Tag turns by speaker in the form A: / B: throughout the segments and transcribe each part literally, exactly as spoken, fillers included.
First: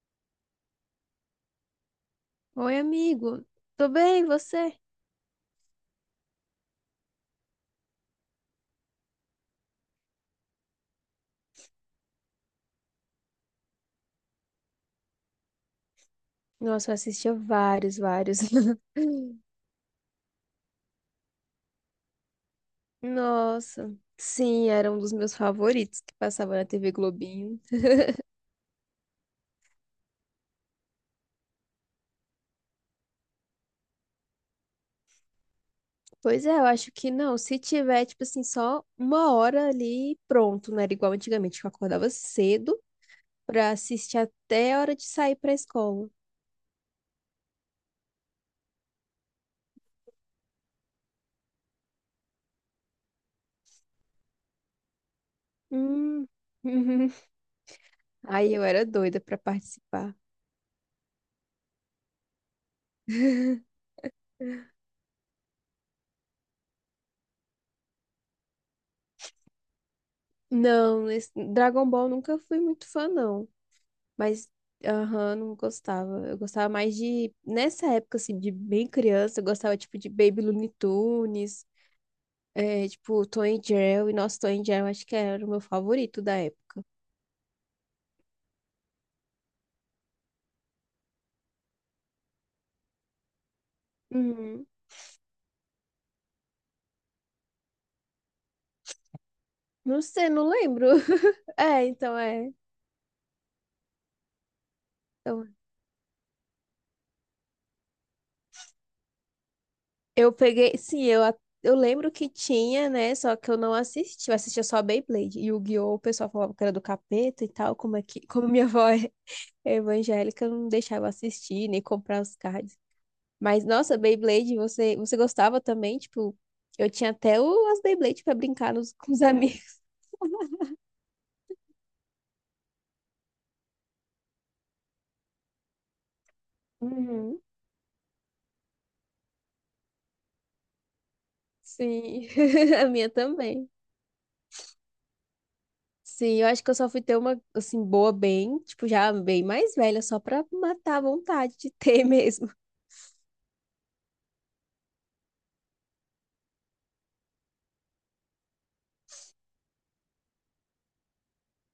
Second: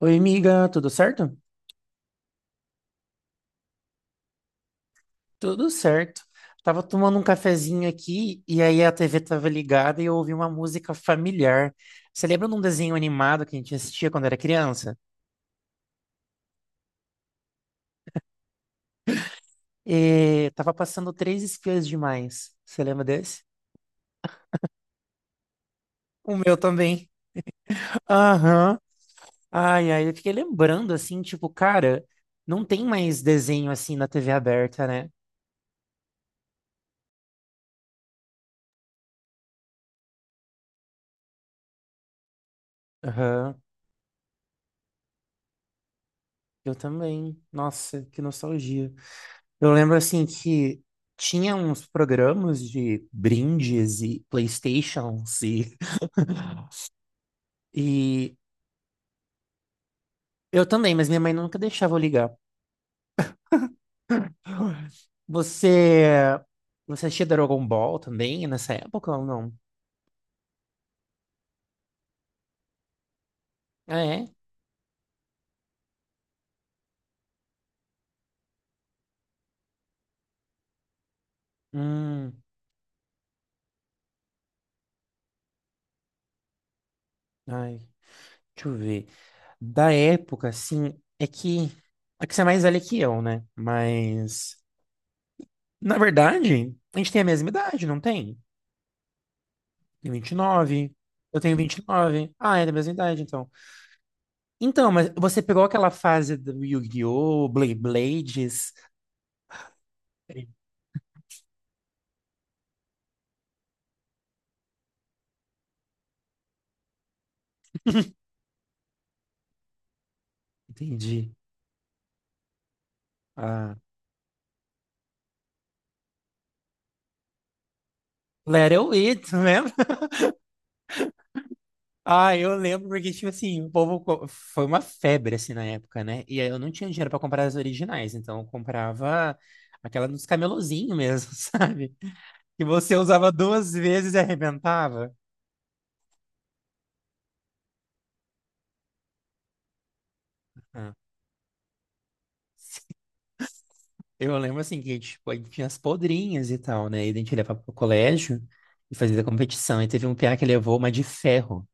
A: Oi, amiga, tudo certo?
B: Oi, amigo. Tô bem, e você?
A: Tudo certo. Tava tomando um cafezinho aqui e aí a T V tava ligada e eu ouvi uma música familiar. Você lembra de um desenho animado que a gente assistia quando era criança?
B: Nossa, eu assistia vários, vários.
A: E tava passando Três Espiãs Demais. Você lembra desse?
B: Nossa. Sim, era um dos meus favoritos que
A: O
B: passava
A: meu
B: na T V
A: também.
B: Globinho.
A: Aham. Ai, ai, eu fiquei lembrando assim, tipo, cara, não tem mais desenho assim na T V aberta, né?
B: Pois é, eu acho que não. Se tiver, tipo assim, só uma hora ali, pronto. Não era igual antigamente, que eu acordava cedo
A: Aham.
B: pra assistir até a hora de sair pra escola.
A: Eu também. Nossa, que nostalgia. Eu lembro assim que tinha uns programas de brindes e PlayStations e,
B: Hum.
A: e
B: Aí eu era doida pra participar.
A: eu também, mas minha mãe nunca deixava eu ligar. Você você assistia Dragon Ball também nessa época ou não?
B: Não, esse- Dragon Ball nunca fui muito fã, não.
A: Ah, é?
B: Mas, aham, não gostava. Eu gostava mais de. Nessa época, assim, de bem criança, eu gostava, tipo, de Baby Looney Tunes,
A: Hum,
B: é, tipo, Tom e Jerry. Nossa, Tom e Jerry, eu acho que era o meu favorito da época.
A: ai, deixa eu ver. Da época, assim, é que é que você é mais velha que eu, né? Mas
B: Uhum.
A: na verdade, a gente tem a mesma idade, não tem?
B: Não
A: Tem
B: sei,
A: vinte e
B: não lembro.
A: nove. Eu tenho vinte e
B: É, então
A: nove.
B: é.
A: Ah, é da mesma idade, então. Então, mas você
B: Então,
A: pegou aquela fase do Yu-Gi-Oh! Blade Blades?
B: eu peguei. Sim, eu, a- eu lembro que tinha, né? Só que eu não assisti. Eu assistia só Beyblade. E o Yu-Gi-Oh! O pessoal falava que era do capeta e tal. Como é que. Como minha avó é evangélica, eu não deixava
A: Entendi.
B: assistir, nem comprar os cards. Mas,
A: Ah.
B: nossa, Beyblade, você, você gostava também? Tipo, eu tinha até o, as Beyblade pra
A: Let
B: brincar nos,
A: It
B: com os
A: It, lembra?
B: amigos.
A: Ah, eu lembro porque, tipo assim, o povo co- foi uma febre, assim, na época, né? E aí eu não tinha dinheiro pra
B: Uhum.
A: comprar as originais, então eu comprava aquela dos camelozinhos mesmo, sabe?
B: Sim,
A: Que
B: a
A: você
B: minha
A: usava
B: também.
A: duas vezes e arrebentava.
B: Sim, eu acho que eu só fui ter uma, assim, boa bem, tipo, já bem mais velha, só pra
A: Ah.
B: matar a vontade de ter mesmo.
A: Eu lembro assim que tipo, a gente tinha as podrinhas e tal, né? E a gente levava pro colégio e fazia competição. E teve um piá que levou uma de ferro,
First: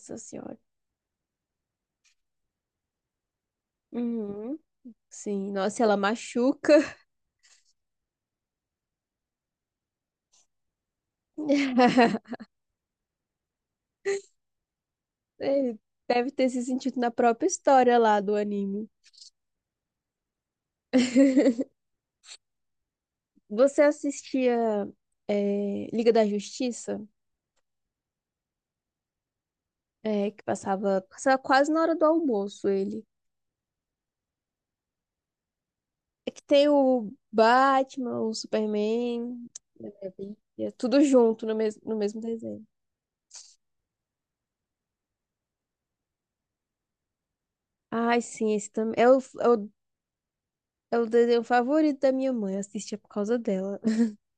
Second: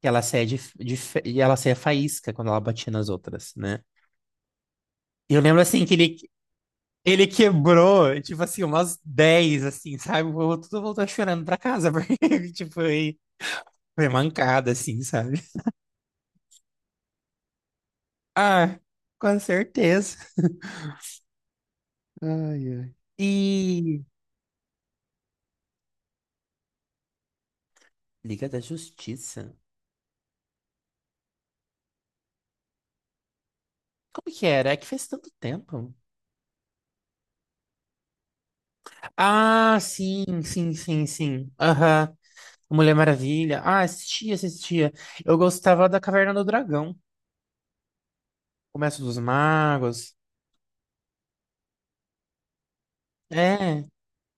A: que ela saia de,
B: senhora.
A: de e ela saia faísca quando ela batia nas outras, né?
B: Uhum.
A: E eu
B: Sim,
A: lembro
B: nossa,
A: assim que
B: ela
A: ele
B: machuca.
A: ele quebrou, tipo assim, umas dez assim, sabe? Eu, tudo voltou chorando pra casa, porque, tipo, foi, foi mancada, assim, sabe?
B: É, Deve ter se sentido na própria história lá do
A: Ah,
B: anime.
A: com certeza. Ai, ai.
B: Você
A: E
B: assistia, eh, Liga da Justiça?
A: Liga da Justiça.
B: É, que passava, passava quase na hora do almoço ele.
A: Como que era? É que faz tanto tempo.
B: É que tem o Batman, o Superman,
A: Ah, sim,
B: Maravilha,
A: sim,
B: tudo
A: sim,
B: junto
A: sim.
B: no mesmo, no
A: Aham.
B: mesmo desenho.
A: Mulher Maravilha. Ah, assistia, assistia. Eu gostava da Caverna do Dragão.
B: Ai, sim, esse também.
A: Comércio
B: É o,
A: dos
B: é o,
A: Magos.
B: é o desenho favorito da minha mãe, eu assistia por causa dela.
A: É.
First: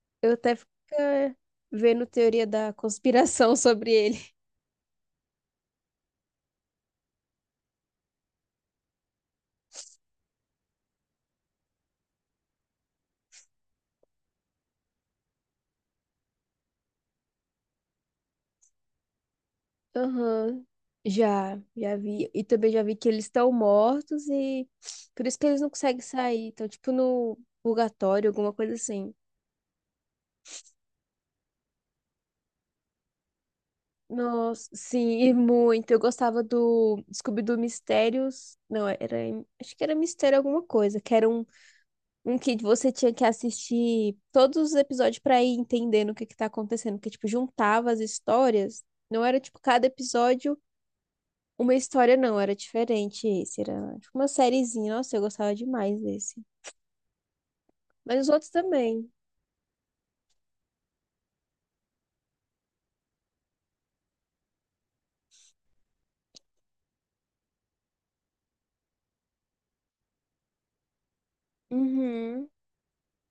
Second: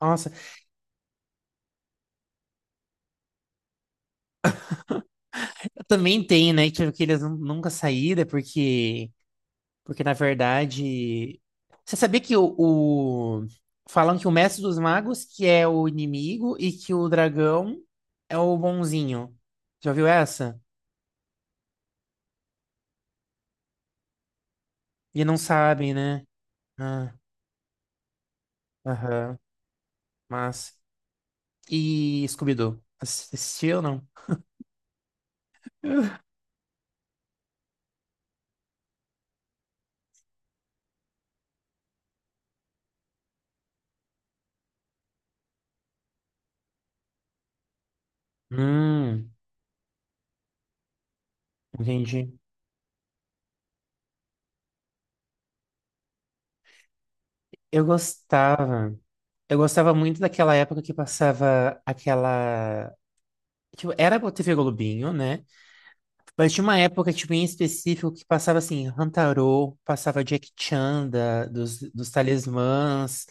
A: Nossa,
B: Eu até fico eh, vendo teoria da conspiração sobre ele.
A: também tem, né? Tipo, que eles nun- nunca saíram, porque, porque, na verdade. Você sabia que o, o- falam que o Mestre dos Magos que é o inimigo e que o dragão é o bonzinho. Já viu essa?
B: Aham. Já, já vi. E também já vi que eles estão mortos e
A: E
B: por
A: não
B: isso que eles não
A: sabe,
B: conseguem
A: né?
B: sair. Estão tipo
A: Ah,
B: no purgatório, alguma coisa assim.
A: aham. Mas. E Scooby-Doo? Ass- Assistiu ou não?
B: Nossa, sim, e muito. Eu gostava do Scooby-Doo Mistérios. Não, era. Acho que era Mistério alguma coisa. Que era um, um que você tinha que assistir todos os episódios pra ir entendendo o que que tá acontecendo. Porque, tipo, juntava as histórias. Não
A: Hum,
B: era, tipo, cada episódio uma história,
A: entendi.
B: não. Era diferente esse. Era, tipo, uma sériezinha. Nossa, eu gostava demais desse.
A: Eu
B: Mas os outros
A: gostava.
B: também.
A: Eu gostava muito daquela época que passava aquela. Tipo, era a T V Globinho, né? Mas tinha uma época, tipo, em específico que passava, assim, Hantaro, passava Jack Chan da- dos, dos
B: Uhum,
A: Talismãs,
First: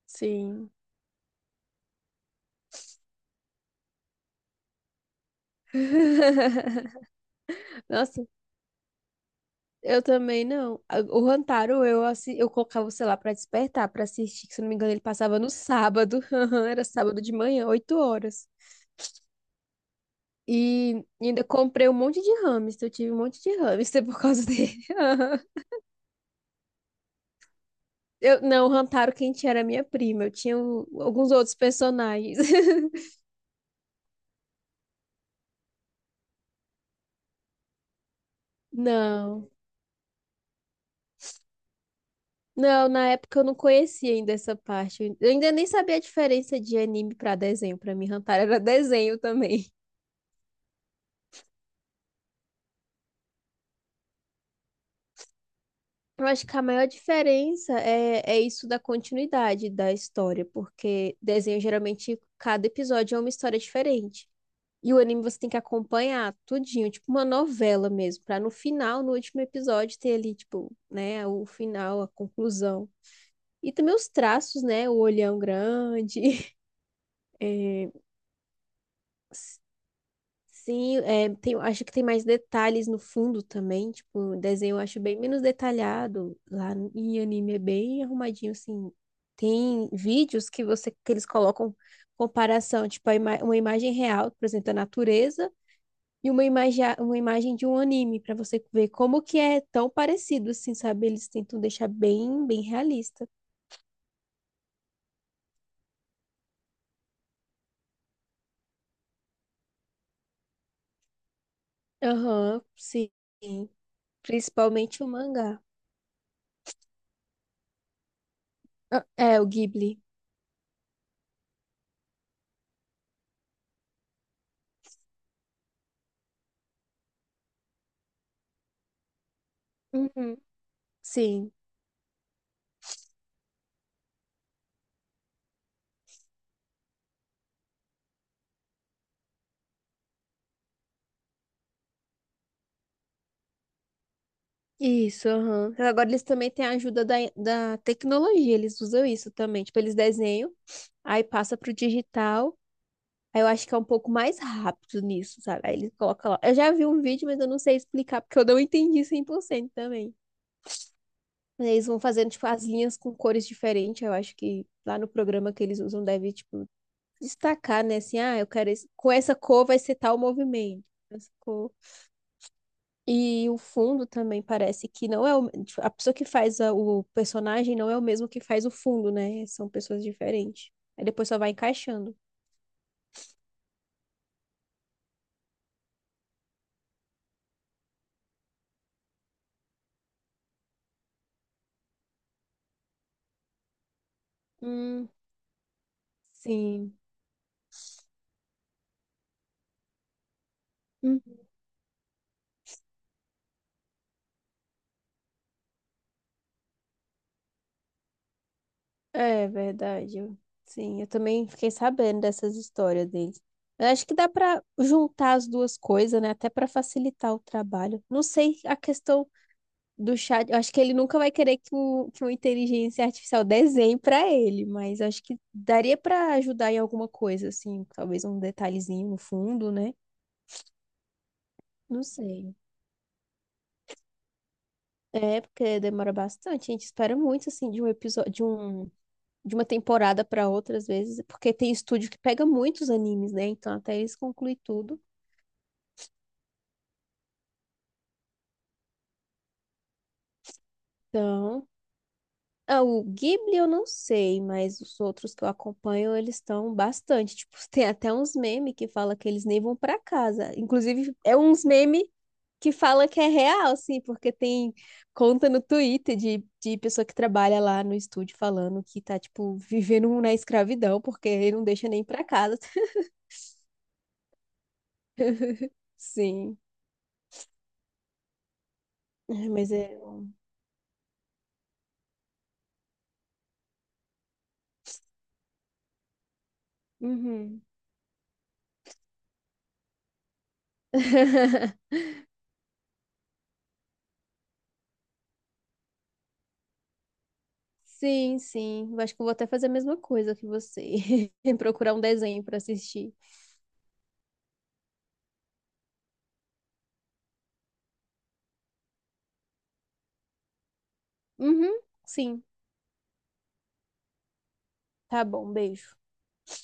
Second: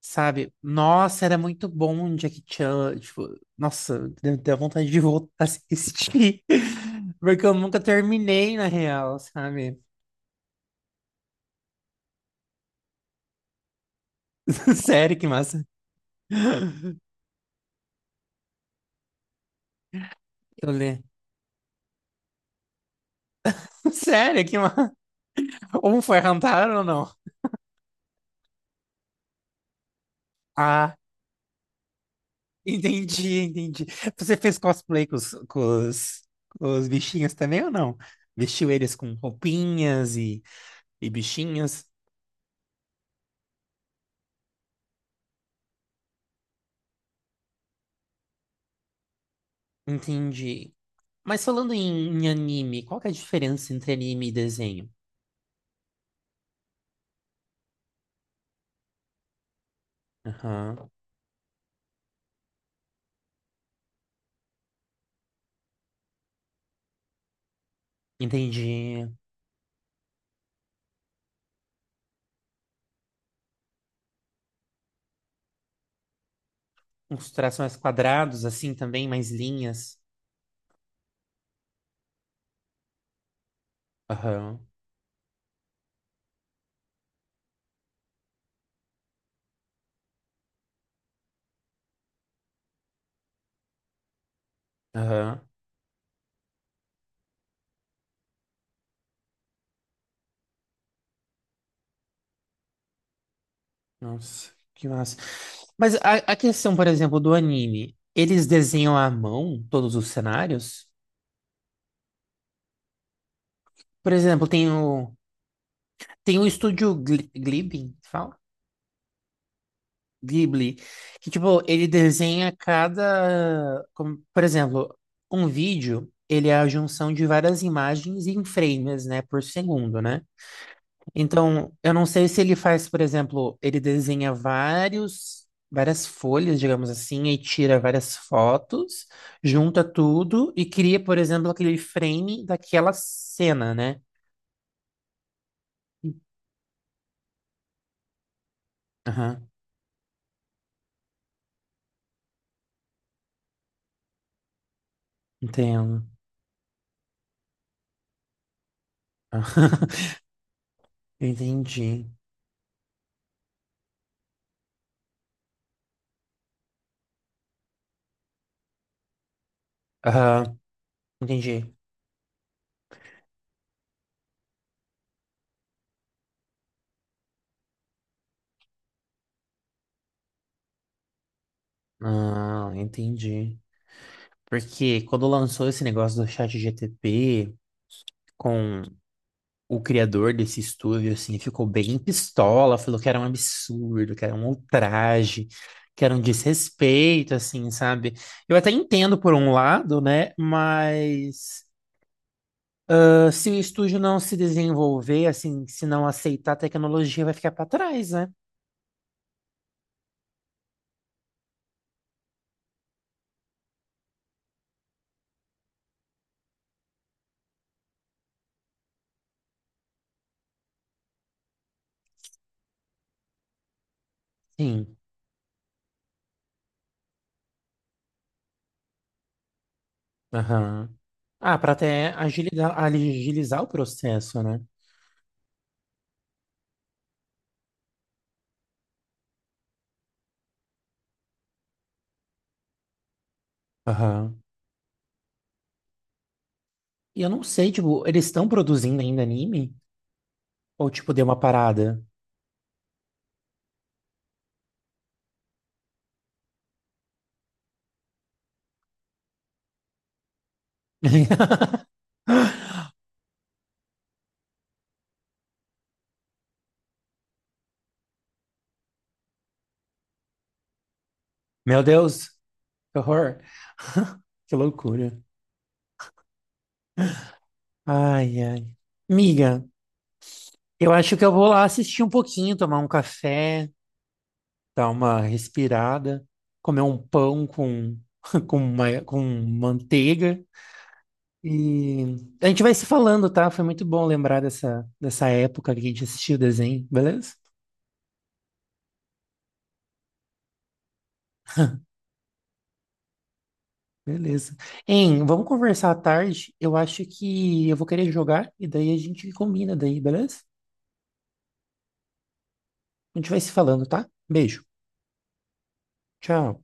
A: sabe?
B: sim.
A: Nossa, era muito bom um Jack Chan. Tipo, nossa, deu deu vontade de voltar a assistir. Porque eu nunca
B: Nossa,
A: terminei, na real, sabe?
B: Eu também não. A- O Rantaro, eu, assi- eu colocava, sei lá, pra despertar, pra assistir, que se eu não me engano, ele
A: Sério, que
B: passava no
A: massa.
B: sábado. Aham, Era sábado de manhã, oito horas.
A: Eu
B: E
A: lembro.
B: ainda comprei um monte de hamster. Eu tive um monte de hamster por causa
A: Sério, que
B: dele.
A: massa.
B: Aham.
A: Um foi Hantaro ou não?
B: Eu, não, o Rantaro, quem tinha era minha prima. Eu tinha o-
A: Ah.
B: alguns outros personagens.
A: Entendi, entendi. Você fez cosplay com os, com os, com os bichinhos também ou não? Vestiu eles com
B: Não.
A: roupinhas e, e bichinhos?
B: Não, na época eu não conhecia ainda essa parte. Eu ainda nem sabia a diferença de anime pra desenho. Pra mim, Rantaro era desenho também.
A: Entendi. Mas falando em, em anime, qual que é a diferença entre anime e desenho?
B: Eu acho que a maior diferença é, é isso da continuidade da história,
A: Aham.
B: porque desenho geralmente cada episódio é uma história diferente. E o anime você tem que acompanhar tudinho, tipo uma novela mesmo, pra no final,
A: Entendi.
B: no último episódio, ter ali, tipo, né, o final, a conclusão. E também os traços, né? O olhão grande,
A: Uns traços mais
B: é,
A: quadrados, assim também, mais linhas.
B: Sim, é, tem, acho que tem mais detalhes no fundo também. Tipo, o
A: Aham,
B: desenho eu acho bem menos detalhado. Lá em anime é bem arrumadinho, assim. Tem vídeos que você que eles colocam comparação, tipo, a ima- uma imagem real, por exemplo, da
A: aham.
B: natureza, e uma imagem, uma imagem de um anime, para você ver como que é tão parecido, assim, sabe? Eles tentam deixar bem, bem realista.
A: Nossa, que massa. Mas a, a questão, por exemplo, do anime, eles desenham à mão todos os cenários?
B: Aham, sim.
A: Por exemplo, tem
B: Principalmente o
A: o.
B: mangá.
A: Tem um estúdio Gli- Glibin, fala?
B: Ah, É, o Ghibli.
A: Ghibli, que tipo, ele desenha cada, como, por exemplo, um vídeo, ele é a junção de várias imagens em frames, né, por segundo, né?
B: Uhum. Sim.
A: Então, eu não sei se ele faz, por exemplo, ele desenha vários várias folhas, digamos assim, e tira várias fotos, junta tudo e cria, por exemplo, aquele frame daquela cena, né?
B: Isso, aham. Agora eles também têm a ajuda da, da tecnologia, eles usam isso
A: Aham,
B: também. Tipo, eles desenham, aí passa pro digital. Aí eu acho que é um pouco mais rápido nisso, sabe? Aí eles
A: entendo.
B: colocam lá. Eu já vi um vídeo, mas eu não sei explicar, porque eu não entendi cem por cento também. Eles vão
A: Entendi.
B: fazendo, tipo, as linhas com cores diferentes. Eu acho que lá no programa que eles usam deve, tipo, destacar, né? Assim, ah, eu quero esse com essa cor vai ser tal
A: Aham,
B: movimento. Essa cor
A: entendi.
B: E o fundo também parece que não é o, tipo, a pessoa que faz a- o personagem não é o mesmo que faz o fundo, né? São pessoas diferentes. Aí depois só vai encaixando.
A: Ah, entendi. Porque quando lançou esse negócio do chat G T P com o criador desse estúdio, assim, ficou bem pistola, falou que era um absurdo, que era um
B: Hum,
A: ultraje, que era um
B: sim.
A: desrespeito, assim, sabe? Eu até entendo por um lado, né?
B: Hum.
A: Mas ah, se o estúdio não se desenvolver, assim, se não aceitar a tecnologia, vai ficar para trás, né?
B: É verdade. Eu- Sim, eu também fiquei sabendo dessas histórias deles. Eu acho que dá pra juntar as duas coisas, né? Até pra facilitar o trabalho. Não sei a questão do chat. Eu acho que ele nunca vai querer que, um- que uma inteligência artificial desenhe pra ele,
A: Sim.
B: mas acho que daria pra ajudar em alguma coisa, assim, talvez um detalhezinho no fundo, né?
A: Aham. Ah, para
B: Não
A: até
B: sei.
A: agilizar, agilizar o processo, né?
B: É, porque demora bastante. A gente espera muito, assim, de um episódio, de um, de uma temporada pra outra, às vezes, porque tem estúdio que pega muitos animes, né? Então, até eles
A: Aham.
B: concluem tudo.
A: E eu não sei, tipo, eles estão produzindo ainda anime? Ou, tipo, deu uma
B: Então,
A: parada?
B: Ah, o Ghibli eu não sei, mas os outros que eu acompanho, eles estão bastante. Tipo, tem até uns memes que fala que eles nem vão pra casa. Inclusive, é uns memes que fala que é real, assim, porque tem conta no Twitter de, de pessoa que trabalha lá no estúdio falando que tá, tipo, vivendo na escravidão, porque ele não
A: Meu
B: deixa nem pra
A: Deus,
B: casa.
A: que horror. Que loucura.
B: Sim,
A: Ai, ai.
B: É,
A: Miga,
B: mas é. Um,
A: eu acho que eu vou lá assistir um pouquinho, tomar um café, dar uma respirada, comer um pão
B: Uhum.
A: com, com, ma- com manteiga. E a gente vai se falando, tá? Foi muito bom lembrar dessa, dessa época que a gente assistiu o desenho, beleza?
B: Sim, sim. Eu Acho que eu vou até fazer a mesma coisa que você. Procurar um desenho pra assistir.
A: Beleza. Hein, vamos conversar à tarde. Eu acho que eu vou querer jogar e daí a gente combina daí, beleza?
B: Uhum, sim.
A: A gente vai se falando, tá? Beijo.
B: Tá bom, beijo.
A: Tchau.